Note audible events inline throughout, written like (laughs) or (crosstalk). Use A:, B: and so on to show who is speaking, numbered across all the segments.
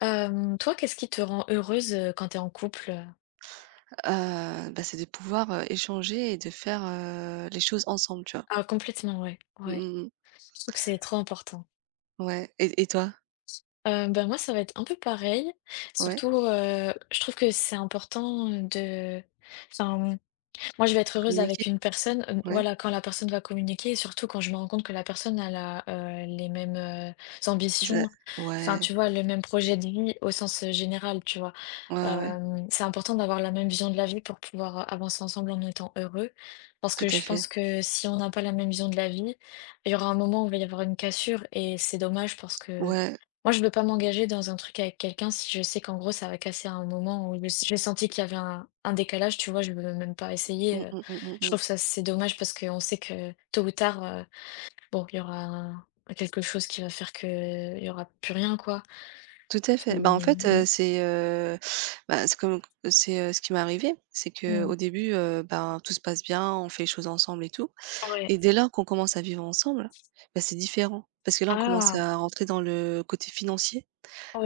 A: Toi, qu'est-ce qui te rend heureuse, quand tu es en couple?
B: Bah, c'est de pouvoir, échanger et de faire, les choses ensemble, tu vois?
A: Ah complètement, ouais,
B: Mmh
A: ouais.
B: mh, mmh.
A: Je trouve que c'est trop important.
B: Ouais, et toi?
A: Bah, moi, ça va être un peu pareil.
B: Ouais,
A: Surtout, je trouve que c'est important enfin, Moi, je vais être heureuse avec
B: communiquer?
A: une personne,
B: Ouais,
A: voilà, quand la personne va communiquer et surtout quand je me rends compte que la personne elle a, les mêmes,
B: ça
A: ambitions,
B: ouais,
A: enfin, tu vois, le même projet de vie au sens, général, tu vois?
B: ouais, ouais, ouais,
A: C'est important d'avoir la même vision de la vie pour pouvoir, avancer ensemble en étant heureux, parce
B: tout
A: que
B: à
A: je
B: fait.
A: pense que si on n'a pas la même vision de la vie, il y aura un moment où il va y avoir une cassure et c'est dommage, parce que
B: Ouais,
A: moi, je ne veux pas m'engager dans un truc avec quelqu'un si je sais qu'en gros, ça va casser à un moment où je j'ai senti qu'il y avait un décalage, tu vois? Je ne veux même pas essayer,
B: mmh, mmh, mmh, mmh,
A: je
B: mmh.
A: trouve ça c'est dommage parce qu'on sait que tôt ou tard, bon, il y aura un quelque chose qui va faire que il y aura plus rien, quoi.
B: Tout à
A: Qui
B: fait. Bah, en fait,
A: mmh,
B: c'est, bah, c'est comme c'est, ce qui m'est arrivé. C'est
A: mmh.
B: qu'au début, ben, tout se passe bien, on fait les choses ensemble et tout
A: Ouais.
B: et dès lors qu'on commence à vivre ensemble, bah, c'est différent parce que là, on commence
A: Ah!
B: à rentrer dans le côté financier.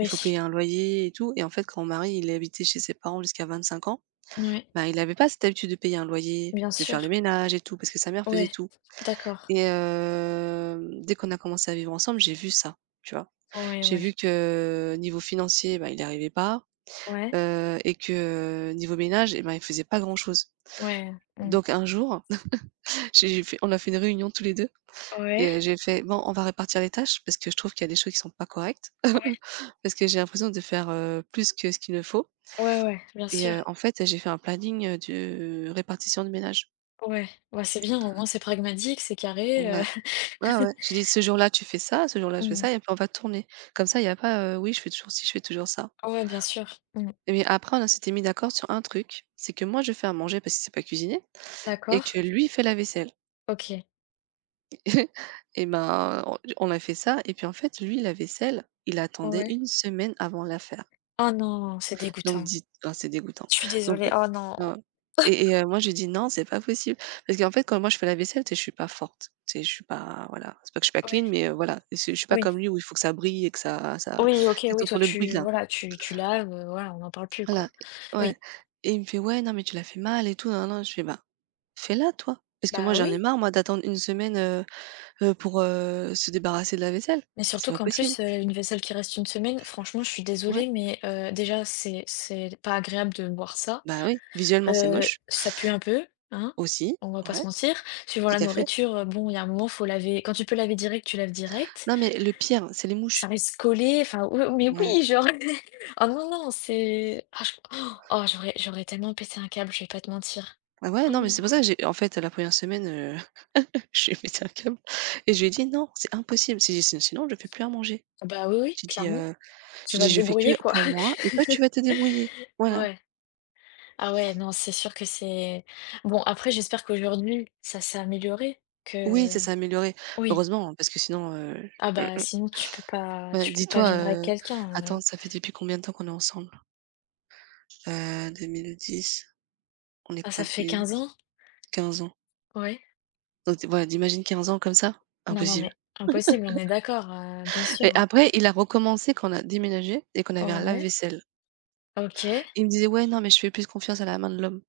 B: Il faut payer un loyer et tout et en fait, quand mon mari, il habitait chez ses parents jusqu'à 25 ans,
A: Oui,
B: bah, il n'avait pas cette habitude de payer un loyer,
A: bien
B: de faire le
A: sûr.
B: ménage et tout, parce que sa mère faisait
A: Ouais.
B: tout
A: D'accord.
B: et dès qu'on a commencé à vivre ensemble, j'ai vu ça, tu vois?
A: Ouais,
B: J'ai
A: ouais.
B: vu que niveau financier, bah, il y arrivait pas,
A: Ouais.
B: et que niveau ménage eh ben, il faisait pas grand-chose.
A: Ouais. Mmh.
B: Donc un jour, (laughs) j'ai fait on a fait une réunion tous les 2
A: Ouais.
B: et j'ai fait: «Bon, on va répartir les tâches parce que je trouve qu'il y a des choses qui sont pas correctes,
A: Ouais.
B: (laughs) parce que j'ai l'impression de faire, plus que ce qu'il ne faut
A: Ouais, ouais, bien
B: Et
A: sûr.
B: en fait, j'ai fait un planning, de répartition de ménage.
A: Ouais. Bah, c'est bien, au moins c'est pragmatique, c'est carré,
B: Ouais, ouais, ouais. J'ai dit: «Ce jour-là, tu fais ça, ce jour-là, je fais
A: Mmh.
B: ça» et puis on va tourner. Comme ça, il y a pas: «Oui, je fais toujours ci, je fais toujours ça»
A: Ouais, bien sûr. Mmh.
B: mais après, on s'était mis d'accord sur un truc, c'est que moi, je fais à manger parce qu'il ne sait pas cuisiner et que
A: D'accord,
B: lui, il fait la vaisselle
A: OK.
B: (laughs) et ben, on a fait ça et puis en fait, lui, la vaisselle, il attendait
A: Ouais.
B: une semaine avant de la faire.
A: Oh non, c'est
B: Donc
A: dégoûtant.
B: dites ah c'est dégoûtant.
A: Je suis désolée.
B: Donc
A: Oh non.
B: heu, et moi je lui dis: «Non, c'est pas possible». Parce qu'en fait, quand moi je fais la vaisselle, tu sais, je suis pas forte. Tu sais, je suis pas voilà, c'est pas que je suis pas
A: Ouais.
B: clean, mais voilà, c'est je suis pas
A: Oui.
B: comme lui où il faut que ça brille et que ça
A: Oui, OK,
B: tu sais,
A: oui, toi,
B: tu le bruit
A: tu
B: là.
A: voilà, tu laves, voilà, on n'en parle plus,
B: Voilà,
A: quoi. Oui.
B: Ouais et il me fait: «Ouais, non mais tu l'as fait mal et tout, Non, non, Je fais: «Bah, fais-la toi». Parce que moi
A: Bah,
B: j'en ai
A: oui,
B: marre moi d'attendre une semaine, pour, se débarrasser de la vaisselle.
A: mais surtout
B: C'est pas
A: qu'en
B: possible.
A: plus, une vaisselle qui reste une semaine, franchement, je suis
B: Ouais,
A: désolée, mais déjà, c'est pas agréable de voir ça.
B: bah oui, visuellement c'est moche
A: Ça pue un peu, hein?
B: aussi,
A: On va pas
B: ouais,
A: se mentir. Suivant
B: tout
A: la
B: à fait.
A: nourriture, bon, il y a un moment, faut laver quand tu peux laver direct, tu laves direct.
B: Non mais le pire, c'est les
A: Ça
B: mouches.
A: reste collé, enfin, oui, mais
B: Ouais.
A: oui, genre (laughs) oh non, non, c'est ah je oh oh, j'aurais tellement pété un câble, je vais pas te mentir.
B: Ah ouais,
A: Oh.
B: non, mais c'est pour ça, que j'ai en fait, la première semaine, (laughs) j'ai pété un câble et je lui ai dit: «Non, c'est impossible, si si sinon je fais plus à manger».
A: Ah bah, oui, oui,
B: J'ai dit,
A: clairement.
B: heu,
A: Tu
B: j'ai
A: vas
B: dit:
A: te
B: «Je fais que
A: débrouiller, quoi.
B: pour moi et toi
A: (laughs)
B: tu vas te débrouiller». Voilà.
A: Ouais. Ah ouais, non, c'est sûr que c'est bon. Après, j'espère qu'aujourd'hui, ça s'est amélioré,
B: Oui, ça
A: que
B: s'est amélioré.
A: oui.
B: Heureusement, hein, parce que sinon,
A: Ah
B: mmh
A: bah,
B: mh.
A: sinon tu peux pas
B: Bah, dis-toi,
A: vivre avec quelqu'un,
B: attends, ça fait depuis combien de temps qu'on est ensemble? 2010, on est
A: ah ça
B: quoi?
A: fait 15
B: 2010,
A: ans?
B: 15 ans.
A: Ouais.
B: Donc voilà, tu imagines 15 ans comme ça?
A: Non, non,
B: Impossible
A: mais impossible, on est d'accord, bien
B: et
A: sûr,
B: après il a recommencé quand on a déménagé et qu'on
A: ouais.
B: avait un
A: Ouais,
B: lave-vaisselle.
A: OK.
B: Il me disait: «Ouais, non, mais je fais plus confiance à la main de l'homme».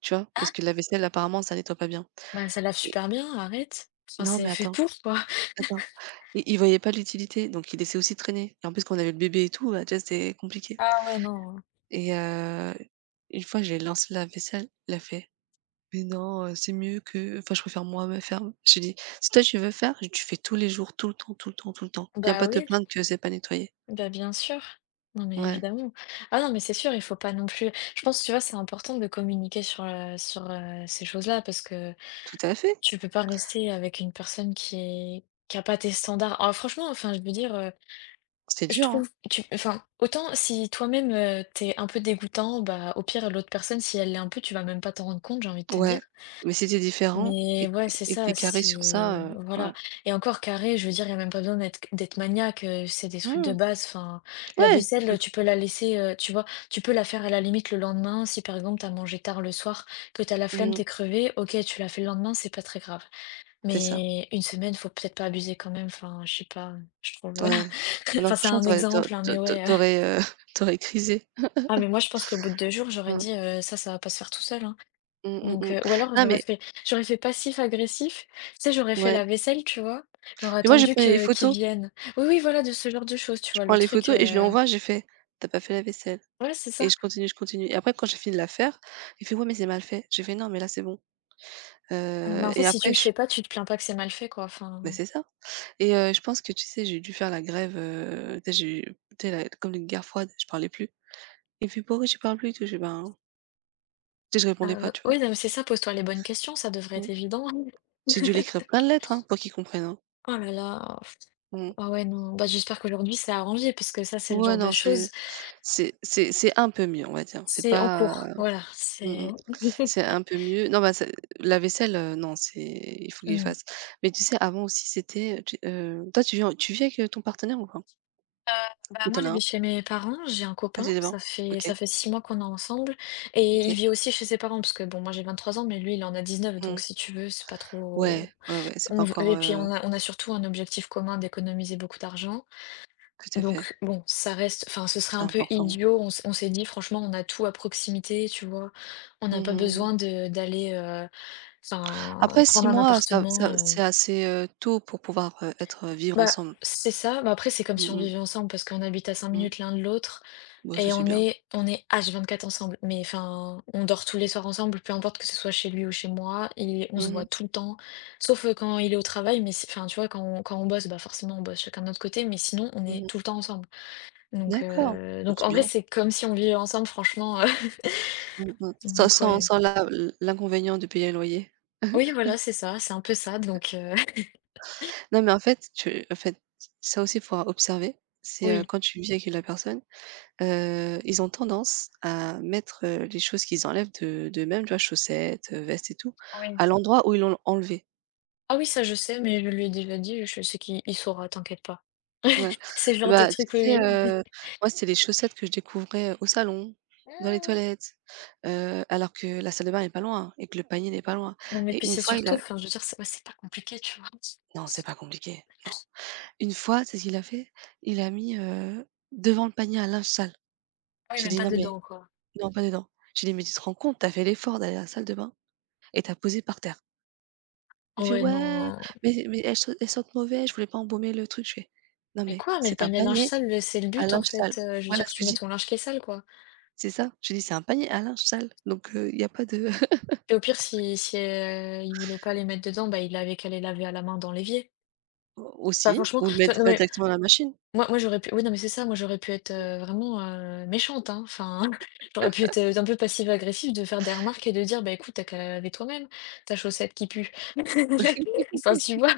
B: Tu vois? Parce que la vaisselle apparemment ça nettoie pas bien
A: Bah, ça lave
B: et
A: super bien, arrête. Enfin,
B: non
A: c'est
B: mais
A: fait
B: attends,
A: pour, quoi.
B: attends, il voyait pas l'utilité donc il laissait aussi traîner et en plus quand on avait le bébé et tout, bah, tu vois, c'était compliqué
A: Ah ouais, non.
B: et une fois j'ai lancé la vaisselle, il a fait: «Mais non, c'est mieux que enfin je préfère moi me faire». J'ai dit: «Si toi tu veux faire, tu fais tous les jours, tout le temps, tout le temps, tout le temps. Viens
A: Bah
B: pas te
A: oui,
B: plaindre que c'est pas nettoyé».
A: bah bien sûr. Non, mais
B: Ouais,
A: évidemment. Ah non, mais c'est sûr, il faut pas non plus. Je pense, tu vois, c'est important de communiquer sur ces choses-là, parce que
B: tout à fait,
A: tu peux pas rester avec une personne qui a pas tes standards. Ah, franchement, enfin, je veux dire,
B: c'est
A: je
B: dur, hein.
A: trouve, enfin, autant si toi-même t'es un peu dégoûtant, bah au pire, l'autre personne, si elle l'est un peu, tu vas même pas t'en rendre compte, j'ai envie de te dire.
B: Ouais, mais si tu différent
A: Mais
B: et
A: ouais, c'est
B: et que
A: ça,
B: tu carré sur ça,
A: si
B: ouais.
A: voilà, et encore carré, je veux dire, il y a même pas besoin d'être maniaque, c'est des trucs de
B: Mmh,
A: base, enfin, la
B: ouais,
A: vaisselle, tu peux la laisser, tu vois? Tu peux la faire à la limite le lendemain si, par exemple, tu as mangé tard le soir, que tu as la flemme,
B: mmh,
A: t'es crevé, OK, tu la fais le lendemain, c'est pas très grave.
B: c'est ça.
A: Mais une semaine, faut peut-être pas abuser quand même, enfin, je sais pas, je trouve.
B: Ouais.
A: (laughs)
B: Ah non,
A: Enfin, c'est
B: franchement,
A: un
B: t'aurais aurais
A: exemple, hein,
B: tu
A: mais
B: au
A: ouais,
B: tu heu, (laughs) tu crisé.
A: ah mais moi, je pense qu'au bout de 2 jours, j'aurais
B: Mmh.
A: dit: «Ça, ça va pas se faire tout seul, hein».
B: Mmh, mmh,
A: Donc
B: mmh.
A: heu, ou alors
B: Non,
A: j'aurais
B: mais
A: fait j'aurais fait passif-agressif. Tu sais, j'aurais fait
B: ouais.
A: la vaisselle, tu vois? J'aurais
B: Mais moi, je
A: attendu
B: prenais les
A: que qu'ils
B: photos.
A: viennent. Oui, oui, voilà, de ce genre de choses, tu
B: Je
A: vois?
B: prends
A: Le
B: les
A: truc,
B: photos et je lui envoie, j'ai fait: t'as pas fait la vaisselle»
A: ouais, c'est
B: et
A: ça.
B: je continue et après quand j'ai fini de la faire, il fait: «Ouais, mais c'est mal fait». J'ai fait: «Non, mais là, c'est bon».
A: Ah bah, en fait,
B: Et
A: si tu
B: après
A: le
B: je
A: fais pas, tu te plains pas que c'est mal fait, quoi,
B: bah,
A: enfin,
B: c'est ça et je pense que, tu sais, j'ai dû faire la grève, tu sais, j'ai eu tu sais, la comme une guerre froide, je parlais plus. Il me fait: «Pourquoi tu parles plus?» et tout. Je fais: «Ben» tu sais, je répondais pas, tu vois?
A: oui, non, mais c'est ça, pose-toi les bonnes questions, ça devrait
B: Mmh.
A: être évident.
B: J'ai dû lui écrire plein de lettres, hein, pour qu'il comprenne, hein.
A: Oh là là, pff,
B: Mmh.
A: ah ouais, non, bah, j'espère qu'aujourd'hui c'est arrangé parce que ça, c'est le
B: Ouais,
A: genre de
B: non, c'est
A: choses,
B: C'est c'est c'est un peu mieux, on va dire. C'est
A: c'est en
B: pas
A: cours, voilà,
B: mmh
A: c'est
B: mh.
A: (laughs)
B: C'est un peu mieux. Non, bah, c'est la vaisselle, non, c'est il faut qu'il
A: mmh.
B: fasse. Mais tu sais, avant aussi, c'était, tu toi, tu vis avec, ton partenaire ou pas?
A: Bah,
B: Ou
A: moi,
B: tu en
A: je
B: as
A: vis
B: un?
A: chez mes parents, j'ai un
B: Ah, tu
A: copain,
B: es
A: ça
B: devant?
A: fait,
B: OK,
A: ça fait 6 mois qu'on est ensemble, et il
B: OK.
A: vit aussi chez ses parents, parce que bon, moi j'ai 23 ans, mais lui il en a 19, donc
B: Mmh.
A: si tu veux, c'est pas
B: Ouais,
A: trop...
B: ouais, ouais, c'est pas encore,
A: Et puis on a surtout un objectif commun d'économiser beaucoup d'argent,
B: tout à fait,
A: donc bon, ça reste, enfin ce serait
B: c'est
A: un peu
B: important.
A: idiot, on s'est dit franchement, on a tout à proximité, tu vois, on n'a
B: Mmh
A: pas
B: mh.
A: besoin de d'aller enfin,
B: Après
A: prendre
B: 6
A: un
B: mois, ça
A: appartement.
B: c'est assez, tôt pour pouvoir, être, vivre
A: Bah,
B: ensemble.
A: c'est ça, bah, après c'est comme si
B: Mmh
A: on
B: mh.
A: vivait ensemble, parce qu'on habite à cinq
B: Mmh.
A: minutes l'un de l'autre.
B: Bah,
A: Et
B: ça, c'est
A: on
B: bien.
A: est on est H24 ensemble, mais enfin, on dort tous les soirs ensemble, peu importe que ce soit chez lui ou chez moi, et on se
B: Mmh
A: voit
B: mh.
A: tout le temps, sauf, quand il est au travail, mais si enfin, tu vois, quand on bosse, bah, forcément, on bosse chacun de notre côté, mais sinon, on
B: Mmh
A: est tout
B: mh.
A: le temps ensemble. Donc
B: D'accord.
A: heu,
B: Bah,
A: donc
B: c'est
A: en vrai,
B: bien.
A: c'est comme si on vivait ensemble, franchement,
B: Mmh mh.
A: (laughs)
B: Sans
A: donc
B: sans
A: ouais.
B: sans la l'inconvénient de payer un loyer.
A: Oui, voilà, c'est ça, c'est un peu ça, donc (laughs)
B: Non, mais en fait, tu en fait, ça aussi, il faut observer. C'est,
A: oui,
B: quand tu vis avec la personne, ils ont tendance à mettre, les choses qu'ils enlèvent de d'eux-mêmes, tu vois? Chaussettes, vestes et tout,
A: oui.
B: à l'endroit où ils l'ont enlevé.
A: Ah oui, ça, je sais, mais je lui ai déjà dit, je sais qu'il il saura, t'inquiète pas.
B: Ouais.
A: (laughs) C'est le
B: Et
A: genre de
B: bah, tu
A: truc,
B: sais,
A: oui, oui.
B: moi, c'était les chaussettes que je découvrais, au salon, dans les
A: (laughs)
B: toilettes, alors que la salle de bain n'est pas loin et que le panier n'est pas loin.
A: Non, mais puis
B: Et une
A: c'est
B: fois, il
A: surtout,
B: a
A: enfin, je veux dire, c'est ouais, c'est pas compliqué, tu vois?
B: non, c'est pas compliqué, non. Une fois, c'est ce qu'il a fait? Il a mis, devant le panier à linge sale.
A: Oui,
B: J'ai
A: même
B: dit:
A: pas
B: «Non mais
A: dedans, quoi.
B: non, pas dedans». J'ai dit: «Mais tu te rends compte, t'as fait l'effort d'aller à la salle de bain et t'as posé par terre». Il me fait:
A: Ouais,
B: «Ouais,
A: non.
B: mais elles sentent mauvais, je voulais pas embaumer le truc». Je fais: «Non
A: Mais
B: mais
A: quoi? Mais le
B: c'est un
A: panier à linge
B: panier
A: sale, le c'est le
B: à
A: but, en
B: linge sale».
A: fait, je veux
B: Voilà
A: dire,
B: ce que
A: tu
B: je
A: mets
B: dis,
A: ton linge qui est sale, quoi.
B: c'est ça. Je dis: «C'est un panier à linge sale, donc il y a pas de» (laughs)
A: Et au pire, si, il voulait pas les mettre dedans, bah, il avait qu'à les laver à la main dans l'évier. Enfin,
B: aussi,
A: franchement,
B: ou le
A: tu vois? Non,
B: mettre
A: mais
B: directement dans la machine.
A: moi, j'aurais pu oui, non, mais c'est ça, moi, j'aurais pu être, vraiment, méchante, hein. Enfin, (laughs) j'aurais pu être, un peu passive-agressive, de faire des remarques et de dire: «Bah, écoute, t'as qu'à la laver toi-même, ta chaussette qui pue». (laughs) Enfin, tu vois?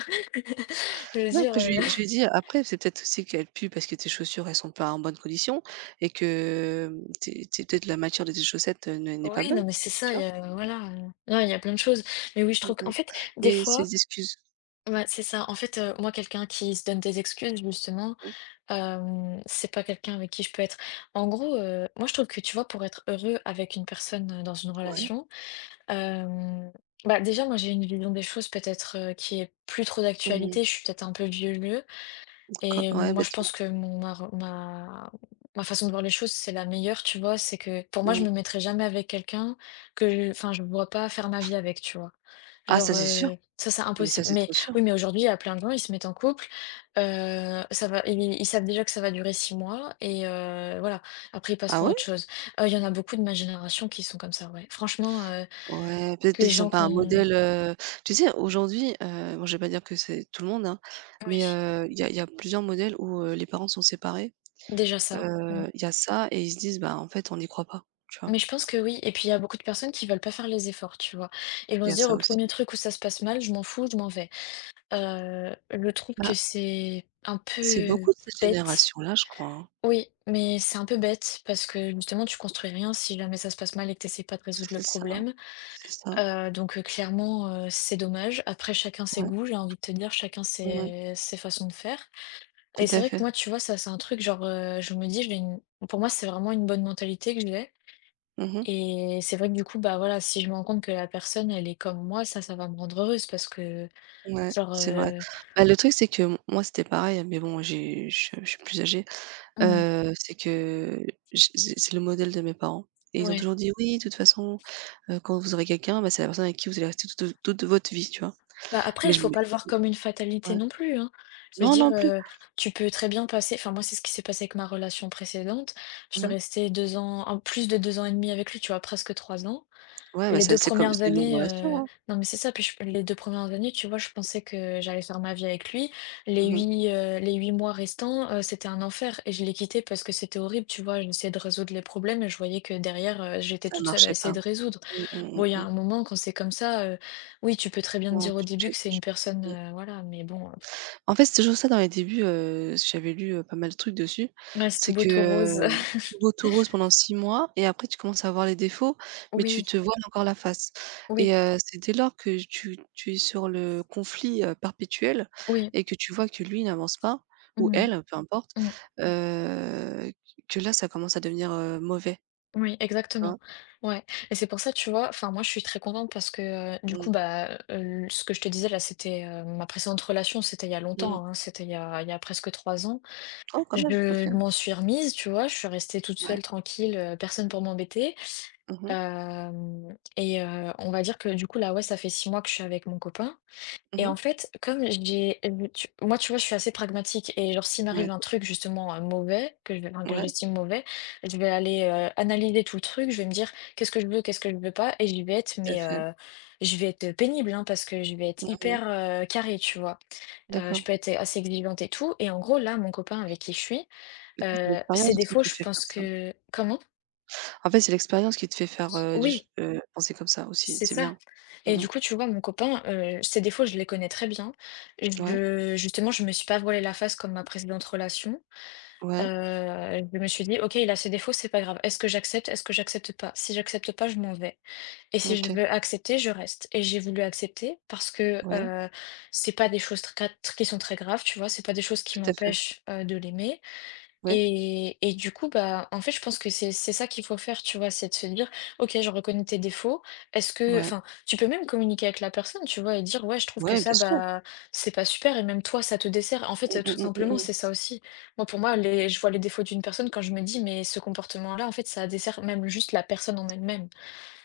A: (laughs) Je veux
B: Non,
A: dire,
B: après je lui ai dit: «Après, c'est peut-être aussi qu'elle pue parce que tes chaussures, elles sont pas en bonne condition et que, tes peut-être la matière de tes chaussettes, n'est pas
A: oui,
B: bonne».
A: non, mais c'est ça,
B: Tu
A: il y
B: vois?
A: a voilà, non, il y a plein de choses. Mais oui, je trouve qu'en
B: Mmh
A: fait, des
B: Mais
A: fois
B: ces excuses
A: ouais, c'est ça. En fait, moi, quelqu'un qui se donne des excuses, justement,
B: mmh,
A: c'est pas quelqu'un avec qui je peux être en gros, moi, je trouve que, tu vois, pour être heureux avec une personne, dans une
B: ouais,
A: relation, hem, bah, déjà, moi, j'ai une vision des choses peut-être, qui est plus trop
B: mmh,
A: d'actualité. Je suis peut-être un peu vieux lieu.
B: quand
A: Et
B: ouais,
A: moi,
B: bah,
A: je
B: dis-moi?
A: pense que mon ma re ma ma façon de voir les choses, c'est la meilleure, tu vois? C'est que pour moi, je
B: Mmh.
A: me mettrai jamais avec quelqu'un que enfin, je ne vois pas faire ma vie avec, tu vois?
B: Ah
A: Genre,
B: ça, c'est sûr,
A: ça, c'est
B: mais ça,
A: impossible.
B: c'est
A: Mais
B: trop
A: oui,
B: sûr.
A: mais aujourd'hui, il y a plein de gens, ils se mettent en couple, ça va ils savent déjà que ça va durer 6 mois et voilà. Après, ils passent
B: Ah
A: à
B: ouais?
A: autre chose. Il y en a beaucoup de ma génération qui sont comme ça, ouais. Franchement,
B: Ouais, peut-être
A: les
B: parce qu'ils ont
A: gens
B: pas un
A: qu'on
B: modèle, tu sais, aujourd'hui, bon, je vais pas dire que c'est tout le monde, hein, mais
A: oui,
B: il y a plusieurs modèles où, les parents sont séparés.
A: déjà ça. Mmh.
B: Il y a ça et ils se disent: «Bah, en fait, on n'y croit pas». Tu vois?
A: Mais je pense que oui, et puis il y a beaucoup de personnes qui veulent pas faire les efforts, tu vois? Ils vont
B: Il y
A: se
B: a
A: dire: au
B: ça
A: premier
B: aussi.
A: truc où ça se passe mal, je m'en fous, je m'en vais». Je trouve que
B: Bah,
A: c'est un
B: c'est
A: peu
B: beaucoup de cette
A: bête.
B: génération-là, je crois, hein.
A: Oui, mais c'est un peu bête parce que justement tu construis rien si jamais ça se passe mal et que tu essaies pas de résoudre le
B: C'est ça,
A: problème.
B: c'est ça,
A: Donc, clairement, c'est dommage. Après chacun ses
B: ouais,
A: goûts, j'ai envie de te dire, chacun
B: mmh
A: ses façons de faire,
B: tout
A: et c'est
B: à
A: vrai que
B: fait.
A: moi, tu vois, ça c'est un truc genre, je me dis: «J'ai une» pour moi, c'est vraiment une bonne mentalité que j'ai,
B: Mmh
A: et c'est vrai que du coup, bah voilà, si je me rends compte que la personne, elle est comme moi, ça va me rendre heureuse parce que,
B: ouais,
A: genre,
B: c'est vrai. Bah, le truc, c'est que m moi, c'était pareil, hein, mais bon, j'ai je suis plus âgée.
A: hmm,
B: C'est que j c'est le modèle de mes parents et ils ont
A: ouais.
B: toujours dit: «Oui, de toute façon, quand vous aurez quelqu'un, bah, c'est la personne avec qui vous allez rester toute votre vie», tu vois?
A: Bah après,
B: Mais
A: il
B: je me
A: faut
B: dis,
A: pas le voir comme une fatalité
B: ouais.
A: non plus, hein. Je veux
B: Non,
A: dire,
B: non plus.
A: tu peux très bien passer. Enfin, moi, c'est ce qui s'est passé avec ma relation précédente. Je suis
B: Mmh
A: restée 2 ans, en plus de 2 ans et demi avec lui, tu vois, presque 3 ans.
B: Ouais, bah,
A: Les
B: ça
A: 2
B: c'est comme
A: premières
B: c'est une longue
A: années,
B: relation, hein.
A: non mais c'est ça, puis je les 2 premières années, tu vois, je pensais que j'allais faire ma vie avec lui. Les
B: Mmh
A: huit, heu, les 8 mois restants, c'était un enfer et je l'ai quitté parce que c'était horrible, tu vois? J'essayais de résoudre les problèmes et je voyais que derrière, j'étais
B: Ça
A: toute seule à
B: marchait
A: essayer
B: pas.
A: de résoudre.
B: Mmh, mmh,
A: Bon,
B: mmh,
A: il y a
B: mmh.
A: un moment quand c'est comme ça, oui, tu peux très bien te
B: Non,
A: dire au
B: tu
A: début
B: tu
A: que c'est une
B: tu
A: personne,
B: mmh.
A: voilà, mais bon,
B: En fait, c'est toujours ça dans les débuts, j'avais lu, pas mal de trucs dessus.
A: ouais, c'est tout
B: C'est
A: beau,
B: que,
A: tout rose.
B: tout
A: (laughs)
B: beau, tout rose pendant 6 mois et après tu commences à voir les défauts, mais tu
A: Oui,
B: te vois encore la face
A: oui,
B: et c'est dès lors que tu es sur le conflit, perpétuel
A: oui.
B: et que tu vois que lui n'avance pas ou
A: Mmh mh.
B: elle, peu importe,
A: Mmh.
B: heu, que là, ça commence à devenir, mauvais,
A: Oui,
B: tu
A: exactement.
B: vois?
A: Ouais. Et c'est pour ça, tu vois, enfin, moi, je suis très contente parce que, du coup,
B: Mmh,
A: bah, ce que je te disais là, c'était ma précédente relation, c'était il y a
B: mmh.
A: longtemps, hein, c'était il y a presque 3 ans.
B: Oh quand même,
A: Je
B: OK.
A: m'en suis remise, tu vois, je suis restée toute
B: Ouais.
A: seule, tranquille, personne pour m'embêter.
B: Mmh mh.
A: Euh, et on va dire que, du coup, là, ouais, ça fait 6 mois que je suis avec mon copain. Et en
B: Mmh
A: fait, comme j'ai tu moi, tu vois, je suis assez pragmatique et genre s'il
B: Ouais,
A: m'arrive un truc justement, mauvais, que je vais enfin, que
B: ouais,
A: j'estime mauvais, je vais aller, analyser tout le truc. Je vais me dire: « Qu'est-ce que je veux? Qu'est-ce que je veux pas? » et je vais être
B: tout à
A: mais
B: fait.
A: je vais être pénible, hein, parce que je vais être
B: Mmh
A: hyper, carrée, tu vois? Je
B: D'accord.
A: peux être assez exigeante et tout et en gros, là, mon copain avec qui je suis,
B: Peut-être c'est
A: ses
B: l'expérience aussi
A: défauts,
B: qui
A: je
B: fait faire
A: pense
B: ça.
A: que comment?
B: En fait, c'est l'expérience qui te fait faire, des
A: Oui,
B: ch penser comme ça aussi,
A: c'est
B: c'est
A: ça.
B: bien.
A: Et
B: Mmh mh.
A: du coup, tu vois, mon copain, ses défauts, je les connais très bien.
B: Ouais,
A: Je justement, je me suis pas voilée la face comme ma précédente relation.
B: ouais,
A: Je me suis dit: « OK, il a ses défauts, c'est pas grave. Est-ce que j'accepte? Est-ce que j'accepte pas? Si j'accepte pas, je m'en vais et si je
B: OK,
A: veux accepter, je reste » et j'ai voulu accepter parce que,
B: ouais,
A: c'est pas des choses tr qui sont très graves, tu vois? C'est pas des choses qui
B: tout à fait.
A: m'empêchent, de l'aimer.
B: Ouais,
A: Et du coup, bah, en fait, je pense que c'est ça qu'il faut faire, tu vois? C'est de se dire: « OK, je reconnais tes défauts. Est-ce que »
B: ouais,
A: enfin, tu peux même communiquer avec la personne, tu vois? Et dire: « Ouais, je trouve que
B: ouais,
A: ça,
B: bien sûr.
A: bah, c'est pas super et même toi, ça te dessert ». En fait,
B: Mmh,
A: tout
B: mmh, mmh, mmh,
A: simplement,
B: mmh.
A: c'est ça aussi. Moi, pour moi, les je vois les défauts d'une personne quand je me dis: « Mais ce comportement-là, en fait, ça dessert même juste la personne en elle-même »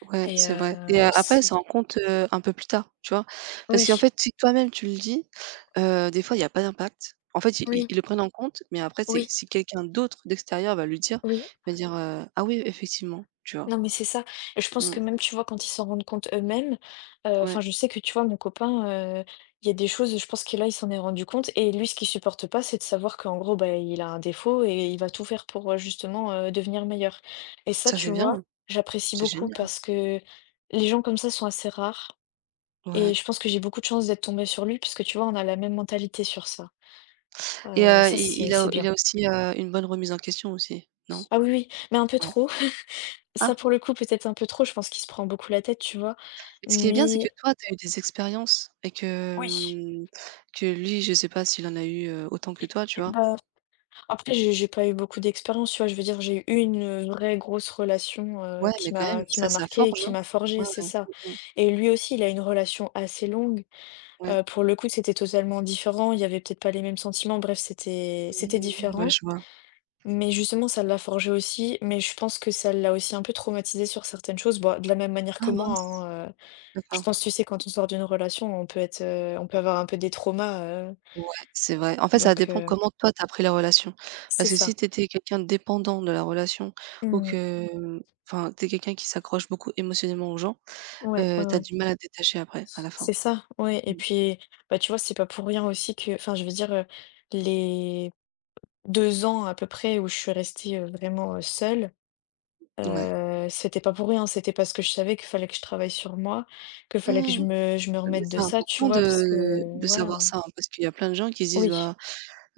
B: Ouais,
A: et
B: c'est vrai et après
A: c'est
B: ça en compte, un peu plus tard, tu vois? Parce qu'en
A: oui,
B: fait, si toi-même tu le dis, des fois il y a pas d'impact. En fait, i i
A: oui,
B: ils le prennent en compte, mais après c'est
A: oui,
B: si quelqu'un d'autre d'extérieur va lui dire,
A: oui.
B: va dire: «Ah oui, effectivement», tu vois?
A: Non, mais c'est ça. Et je pense que
B: Mmh,
A: même, tu vois, quand ils s'en rendent compte eux-mêmes, enfin,
B: ouais,
A: je sais que, tu vois, mon copain, il y a des choses, je pense que là, il s'en est rendu compte et lui, ce qu'il supporte pas, c'est de savoir qu'en gros, bah, il a un défaut et il va tout faire pour, justement, devenir meilleur. Et ça,
B: ça
A: tu
B: c'est
A: vois,
B: bien,
A: j'apprécie
B: c'est
A: beaucoup
B: génial.
A: parce que les gens comme ça sont assez rares et
B: Ouais.
A: je pense que j'ai beaucoup de chance d'être tombée sur lui parce que, tu vois, on a la même mentalité sur ça.
B: Et
A: Heu, ça,
B: i
A: c'est c'est
B: il
A: bien.
B: a aussi, une bonne remise en question aussi, non?
A: Ah oui, oui, mais un peu
B: Ouais.
A: trop. (laughs) Ça,
B: Ah,
A: pour le coup, peut-être un peu trop. Je pense qu'il se prend beaucoup la tête, tu vois?
B: mais ce qui est bien, c'est
A: Mais
B: que toi, tu as eu des expériences et que,
A: oui.
B: mmh, que lui, je sais pas s'il en a eu, autant que toi, tu vois?
A: Bah, après, j'ai pas eu beaucoup d'expérience, tu vois? Je veux dire, j'ai eu une, vraie grosse relation,
B: Ouais, mais
A: qui
B: quand
A: m'a
B: même,
A: qui
B: ça,
A: m'a
B: ça
A: marquée et
B: forge,
A: qui
B: hein?
A: m'a forgée,
B: Ouais,
A: c'est
B: ouais.
A: ça.
B: Mmh mh.
A: Et lui aussi, il a une relation assez longue.
B: Ouais.
A: Pour le coup, c'était totalement différent. Il y avait peut-être pas les mêmes sentiments. Bref, c'était
B: Mmh, ouais,
A: différent.
B: je vois.
A: Mais justement, ça l'a forgé aussi. Mais je pense que ça l'a aussi un peu traumatisé sur certaines choses. Bah, de la même manière que
B: Ah
A: moi,
B: mince!
A: hein. Je
B: D'accord.
A: pense, tu sais, quand on sort d'une relation, on peut être, on peut avoir un peu des traumas, heu,
B: Ouais, c'est vrai. En fait, ça
A: donc
B: dépend
A: heu,
B: comment toi, tu as pris la relation.
A: c'est
B: Parce que
A: ça.
B: si tu étais quelqu'un de dépendant de la relation ou
A: Mmh.
B: que, enfin, tu es quelqu'un qui s'accroche beaucoup émotionnellement aux gens,
A: Ouais, ouais,
B: tu as
A: ouais.
B: du mal à te détacher après, à la fin.
A: C'est ça, ouais et puis, bah, tu vois, c'est pas pour rien aussi que enfin, je veux dire, les 2 ans à peu près où je suis restée, vraiment, seule,
B: Ouais.
A: c'était pas pour rien. C'était parce que je savais qu'il fallait que je travaille sur moi, que fallait que je
B: Mmh.
A: me je me
B: Mais
A: remette de
B: c'est
A: ça, tu
B: important
A: vois? Parce que
B: de savoir
A: voilà.
B: ça, hein, parce qu'il y a plein de gens qui se disent:
A: Oui.
B: «Bah,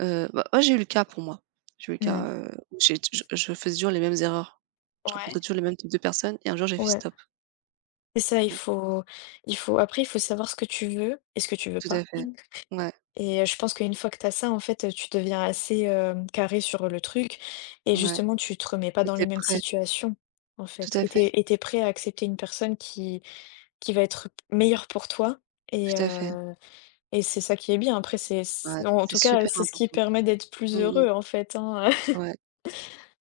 B: bah, moi j'ai eu le cas pour moi. J'ai eu le
A: Mmh.
B: cas, où j'ai t je faisais toujours les mêmes erreurs. Je
A: Ouais,
B: rencontrais toujours les mêmes types de personnes et un jour j'ai fait:
A: ouais.
B: «Stop».
A: C'est ça, il
B: Mmh.
A: faut il faut après, il faut savoir ce que tu veux et ce que tu veux
B: Tout
A: pas.
B: à fait. Ouais,
A: Et je pense qu'une fois que tu as ça, en fait, tu deviens assez, carré sur le truc et
B: ouais.
A: justement, tu te remets pas
B: Tu
A: dans les
B: étais
A: mêmes
B: prêt.
A: situations, en
B: Tout
A: fait
B: à
A: et t'es
B: fait,
A: et tu prêt à accepter une personne qui va être meilleure pour toi et
B: tout à fait.
A: c'est ça qui est bien. Après c'est c
B: Ouais,
A: en
B: c'est
A: tout cas,
B: super
A: c'est ce qui
B: important.
A: permet d'être plus
B: Mmh mh.
A: heureux, en fait, hein.
B: Ouais.